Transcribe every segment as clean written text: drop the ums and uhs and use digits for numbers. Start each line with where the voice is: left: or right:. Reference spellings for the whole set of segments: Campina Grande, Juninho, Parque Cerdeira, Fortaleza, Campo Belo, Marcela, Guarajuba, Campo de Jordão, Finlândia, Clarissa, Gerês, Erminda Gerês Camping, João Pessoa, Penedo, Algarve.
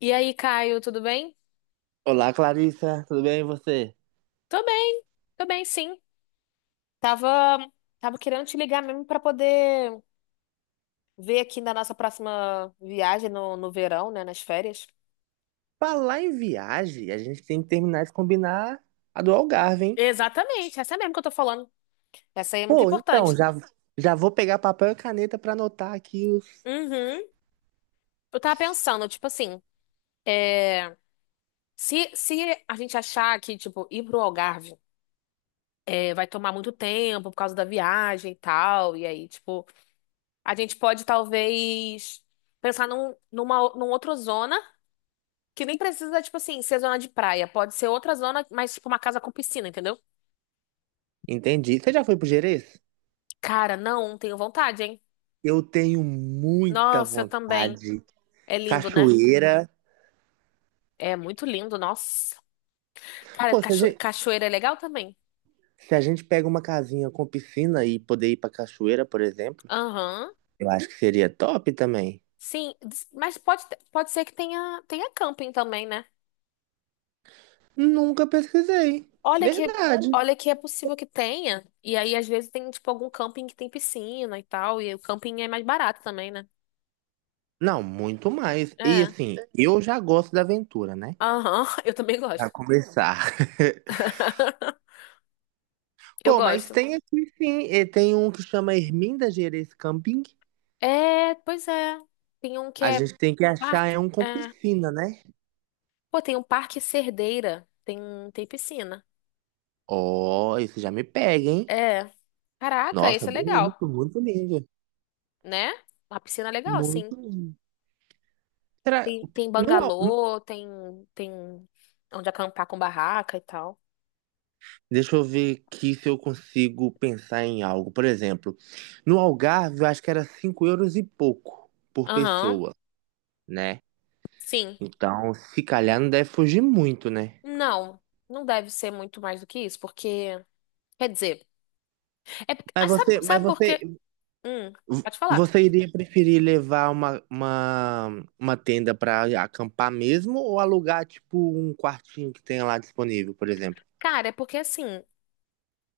left: E aí, Caio, tudo bem?
right: Olá, Clarissa, tudo bem e você?
left: Tô bem, tô bem, sim. Tava, tava querendo te ligar mesmo pra poder ver aqui na nossa próxima viagem no verão, né, nas férias.
right: Falar em viagem, a gente tem que terminar de combinar a do Algarve, hein?
left: Exatamente, essa mesmo que eu tô falando. Essa aí é muito
right: Pô, então,
left: importante.
right: já vou pegar papel e caneta pra anotar aqui os.
left: Uhum. Eu tava pensando, tipo assim, é, se a gente achar que, tipo, ir pro Algarve é, vai tomar muito tempo por causa da viagem e tal, e aí, tipo, a gente pode talvez pensar num outra zona. Que nem precisa, tipo assim, ser zona de praia. Pode ser outra zona, mas tipo uma casa com piscina, entendeu?
right: Entendi. Você já foi pro Gerês?
left: Cara, não, tenho vontade, hein?
right: Eu tenho muita
left: Nossa, eu também.
right: vontade.
left: É lindo, né?
right: Cachoeira.
left: É muito lindo, nossa. Cara,
right: Pô,
left: cachoeira é legal também.
right: se a gente pega uma casinha com piscina e poder ir pra cachoeira, por exemplo,
left: Aham.
right: eu acho que seria top também.
left: Sim, mas pode, pode ser que tenha camping também, né?
right: Nunca pesquisei.
left: Olha que,
right: Verdade.
left: olha que é possível que tenha. E aí, às vezes, tem, tipo, algum camping que tem piscina e tal. E o camping é mais barato também, né?
right: Não, muito mais. E
left: É.
right: assim, eu já gosto da aventura, né?
left: Aham, eu também
right: Pra
left: gosto.
right: começar.
left: Eu
right: Pô, mas
left: gosto.
right: tem aqui sim, e tem um que chama Erminda Gerês Camping.
left: É, pois é. Tem um que
right: A
left: é
right: gente tem que achar
left: parque.
right: é um com
left: É.
right: piscina, né?
left: Pô, tem um parque Cerdeira. Tem, tem piscina.
right: Ó, isso já me pega, hein?
left: É. Caraca,
right: Nossa,
left: esse é
right: bem
left: legal,
right: bonito, muito lindo.
left: né? Uma piscina é legal, assim.
right: Muito lindo. Será...
left: Tem
right: No... Al-
left: bangalô, tem, tem onde acampar com barraca e tal.
right: Deixa eu ver aqui se eu consigo pensar em algo. Por exemplo, no Algarve eu acho que era 5 euros e pouco por
left: Aham,
right: pessoa, né?
left: sim.
right: Então, se calhar não deve fugir muito, né?
left: Não, não deve ser muito mais do que isso, porque. Quer dizer, é, porque- ah,
right: Mas você, mas
left: sabe por
right: você,
left: quê? Hum, pode falar.
right: Você iria preferir levar uma tenda para acampar mesmo ou alugar, tipo, um quartinho que tenha lá disponível, por exemplo?
left: Cara, é porque assim.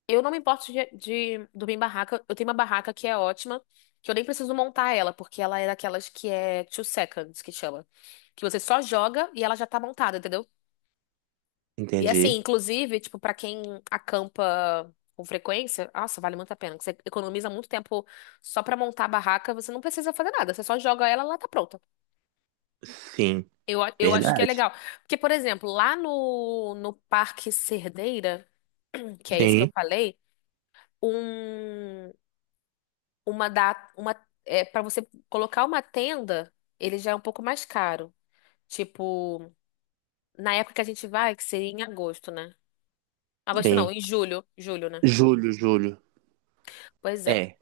left: Eu não me importo de dormir em barraca. Eu tenho uma barraca que é ótima, que eu nem preciso montar ela, porque ela é daquelas que é two seconds, que chama. Que você só joga e ela já tá montada, entendeu? E assim,
right: Entendi.
left: inclusive, tipo, pra quem acampa com frequência, nossa, vale muito a pena. Que você economiza muito tempo só pra montar a barraca, você não precisa fazer nada, você só joga ela e ela tá pronta.
right: Sim,
left: Eu acho que é
right: verdade.
left: legal. Porque, por exemplo, lá no Parque Cerdeira, que é esse que eu
right: Sim,
left: falei, um. Uma da uma é, para você colocar uma tenda, ele já é um pouco mais caro. Tipo, na época que a gente vai, que seria em agosto, né? Agosto não,
right: sim.
left: em julho, né?
right: Julho, julho.
left: Pois é.
right: É,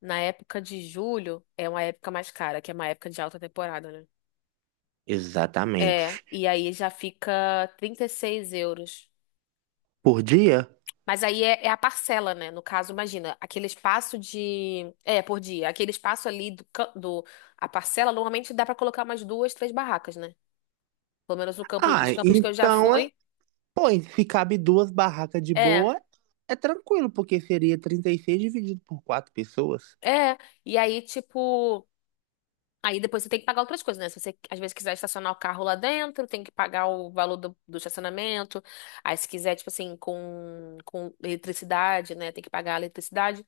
left: Na época de julho é uma época mais cara, que é uma época de alta temporada, né? É,
right: exatamente.
left: e aí já fica 36 euros.
right: Por dia?
left: Mas aí é, é a parcela, né? No caso, imagina, aquele espaço de. É, por dia. Aquele espaço ali do, do. A parcela, normalmente dá pra colocar umas duas, três barracas, né? Pelo menos o campo, os
right: Ah,
left: campos que eu já
right: então,
left: fui.
right: é, pô, e se cabe duas barracas de
left: É,
right: boa, é tranquilo, porque seria 36 dividido por quatro pessoas.
left: é. E aí, tipo. Aí depois você tem que pagar outras coisas, né? Se você, às vezes, quiser estacionar o carro lá dentro, tem que pagar o valor do estacionamento. Aí, se quiser, tipo assim, com eletricidade, né? Tem que pagar a eletricidade.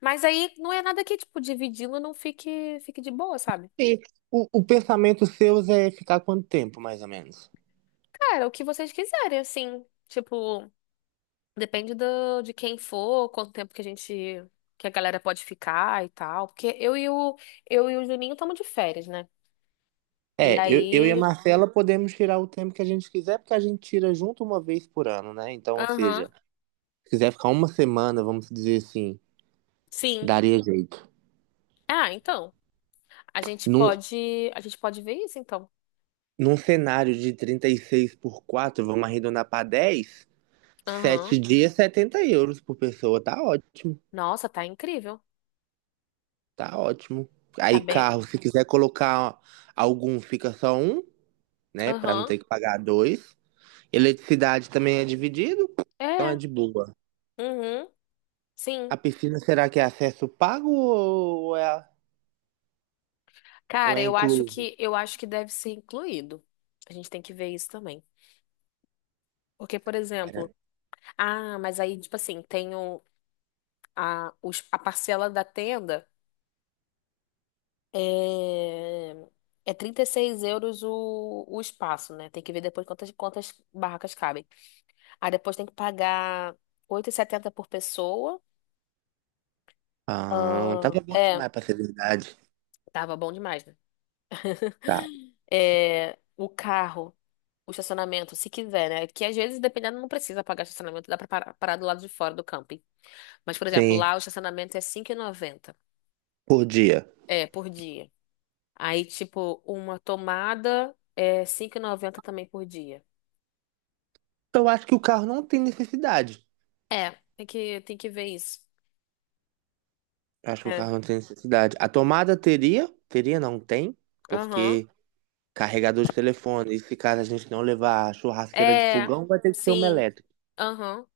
left: Mas aí não é nada que, tipo, dividindo não fique de boa, sabe?
right: E o pensamento seu é ficar quanto tempo, mais ou menos?
left: Cara, o que vocês quiserem, assim. Tipo. Depende do, de quem for, quanto tempo que que a galera pode ficar e tal. Porque eu e o Juninho estamos de férias, né? E
right: É, eu e a
left: aí,
right: Marcela podemos tirar o tempo que a gente quiser, porque a gente tira junto uma vez por ano, né? Então, ou
left: aham,
right: seja, se quiser ficar uma semana, vamos dizer assim,
left: sim.
right: daria jeito.
left: Ah, então,
right: Num,
left: a gente pode ver isso, então.
right: num cenário de 36 por 4, vamos arredondar para 10, sete
left: Aham.
right: dias, 70 euros por pessoa. Tá ótimo,
left: Nossa, tá incrível.
right: tá ótimo.
left: Tá
right: Aí,
left: bem.
right: carro, se quiser colocar algum, fica só um, né? Para não
left: Aham.
right: ter que pagar dois. Eletricidade também é dividido, então é
left: É.
right: de boa.
left: Uhum.
right: A
left: Sim.
right: piscina será que é acesso pago ou
left: Cara,
right: é incluso?
left: eu acho que deve ser incluído. A gente tem que ver isso também. Porque, por
right: Pera.
left: exemplo, ah, mas aí, tipo assim, tem o, a parcela da tenda. É, é 36 euros o espaço, né? Tem que ver depois quantas barracas cabem. Aí depois tem que pagar 8,70 por pessoa.
right: Ah,
left: Ah,
right: tava bom
left: é,
right: demais pra ser verdade.
left: tava bom demais, né?
right: Tá.
left: É, o carro, o estacionamento, se quiser, né? Que às vezes, dependendo, não precisa pagar estacionamento, dá pra parar, parar do lado de fora do camping. Mas, por exemplo,
right: Sim,
left: lá o estacionamento é 5,90
right: por dia.
left: é, por dia. Aí, tipo, uma tomada é 5,90 também por dia.
right: Então, eu acho que o carro não tem necessidade.
left: É, tem que ver isso.
right: Eu acho que o
left: É.
right: carro não tem necessidade. A tomada teria? Teria, não tem,
left: Aham.
right: porque carregador de telefone, e se caso a gente não levar a churrasqueira de
left: É,
right: fogão, vai ter que ser uma
left: sim.
right: elétrica.
left: Aham.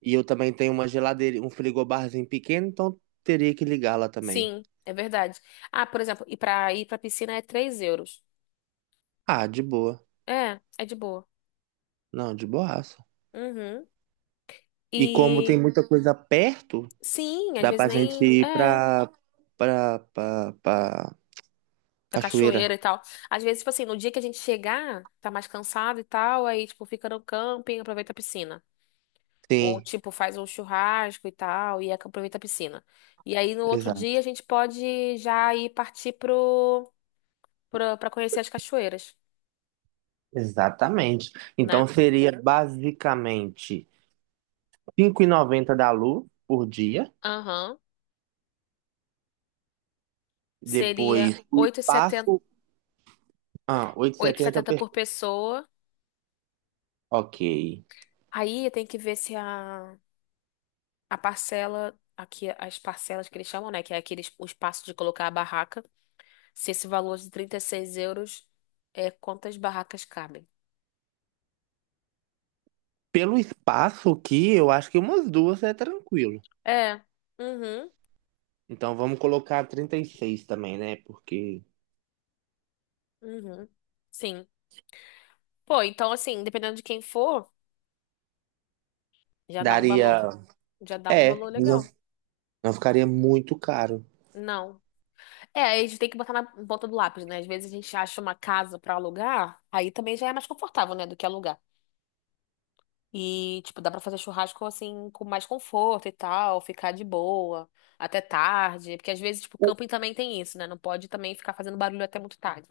right: E eu também tenho uma geladeira, um frigobarzinho pequeno, então teria que ligar lá também.
left: Sim, é verdade. Ah, por exemplo, e pra ir pra piscina é 3 euros.
right: Ah, de boa.
left: É, é de boa.
right: Não, de boaça.
left: Uhum.
right: E como tem
left: E
right: muita coisa perto,
left: sim, às
right: dá
left: vezes
right: pra gente
left: nem.
right: ir
left: É,
right: pra
left: da
right: cachoeira.
left: cachoeira e tal. Às vezes, tipo assim, no dia que a gente chegar, tá mais cansado e tal, aí, tipo, fica no camping, aproveita a piscina. Ou,
right: Sim,
left: tipo, faz um churrasco e tal, e aproveita a piscina. E aí, no outro
right: exa
left: dia, a gente pode já ir partir pro. Pra, pra conhecer as cachoeiras,
right: exatamente.
left: né?
right: Então seria basicamente 5,90 da Lu por dia.
left: Aham. Seria
right: Depois o
left: 8,70
right: espaço. Ah, oito e
left: oito e
right: setenta
left: setenta
right: per.
left: por pessoa.
right: Ok.
left: Aí tem que ver se a, a parcela, aqui as parcelas que eles chamam, né? Que é aquele o espaço de colocar a barraca. Se esse valor de 36 euros é quantas barracas cabem.
right: Pelo espaço aqui, eu acho que umas duas é tranquilo.
left: É. Uhum.
right: Então vamos colocar 36 também, né? Porque
left: Uhum. Sim. Pô, então assim, dependendo de quem for, já dá um valor,
right: daria.
left: já dá um
right: É,
left: valor
right: não,
left: legal.
right: não ficaria muito caro.
left: Não. É, aí a gente tem que botar na ponta do lápis, né? Às vezes a gente acha uma casa pra alugar, aí também já é mais confortável, né, do que alugar. E, tipo, dá pra fazer churrasco assim, com mais conforto e tal, ficar de boa, até tarde. Porque às vezes, tipo, camping também tem isso, né? Não pode também ficar fazendo barulho até muito tarde,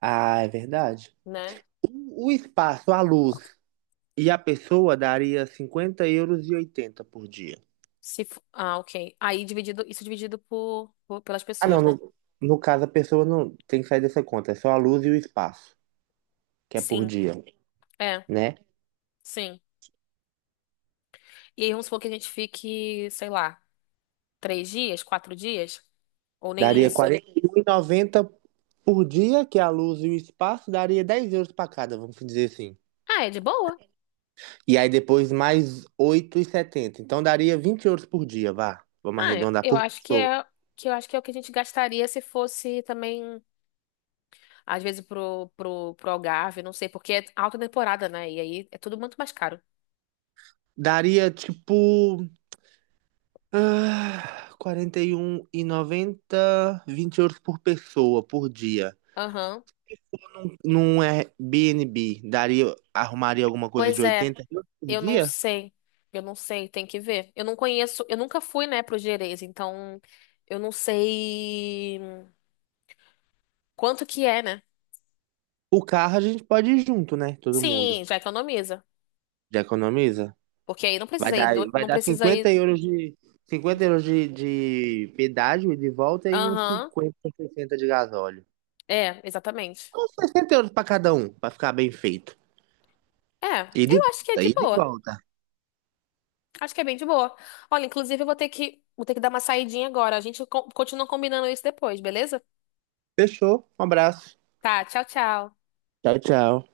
right: Ah, é verdade.
left: né?
right: O espaço, a luz e a pessoa daria 50,80 euros por dia.
left: Se... fo- Ah, ok. Aí dividido, isso dividido pelas
right: Ah, não,
left: pessoas, né?
right: no, no caso a pessoa não tem que sair dessa conta, é só a luz e o espaço, que é por
left: Sim,
right: dia,
left: é,
right: né?
left: sim. E aí vamos supor que a gente fique, sei lá, três dias, quatro dias, ou nem
right: Daria
left: isso.
right: 41,90 por dia, que é a luz e o espaço, daria 10 euros para cada, vamos dizer assim.
left: Ah, é de boa?
right: E aí depois mais 8,70 então daria 20 euros por dia, vá. Vamos
left: Ah,
right: arredondar
left: eu
right: por
left: acho que
right: pessoa.
left: é que eu acho que é o que a gente gastaria se fosse também, às vezes, pro Algarve, não sei, porque é alta temporada, né? E aí é tudo muito mais caro.
right: Daria tipo Ah, 41,90, 20 euros por pessoa, por dia.
left: Aham.
right: Num num Airbnb, daria, arrumaria alguma coisa de
left: Pois é,
right: 80 euros por
left: eu não
right: dia?
left: sei. Eu não sei, tem que ver. Eu não conheço, eu nunca fui, né, pro Gerês, então eu não sei quanto que é, né?
right: O carro a gente pode ir junto, né? Todo mundo.
left: Sim, já economiza.
right: Já economiza?
left: Porque aí não precisa ir,
right: Vai
left: não
right: dar
left: precisa
right: 50
left: ir.
right: euros de, 50 euros de pedágio e de volta e uns
left: Aham.
right: 50, 60 de gasóleo.
left: É, exatamente.
right: Uns 60 euros pra cada um, pra ficar bem feito.
left: É,
right: E de
left: eu acho que é
right: volta,
left: de
right: e de
left: boa.
right: volta.
left: Acho que é bem de boa. Olha, inclusive eu vou ter que dar uma saidinha agora. A gente continua combinando isso depois, beleza?
right: Fechou? Um abraço.
left: Tá, tchau, tchau.
right: Tchau, tchau.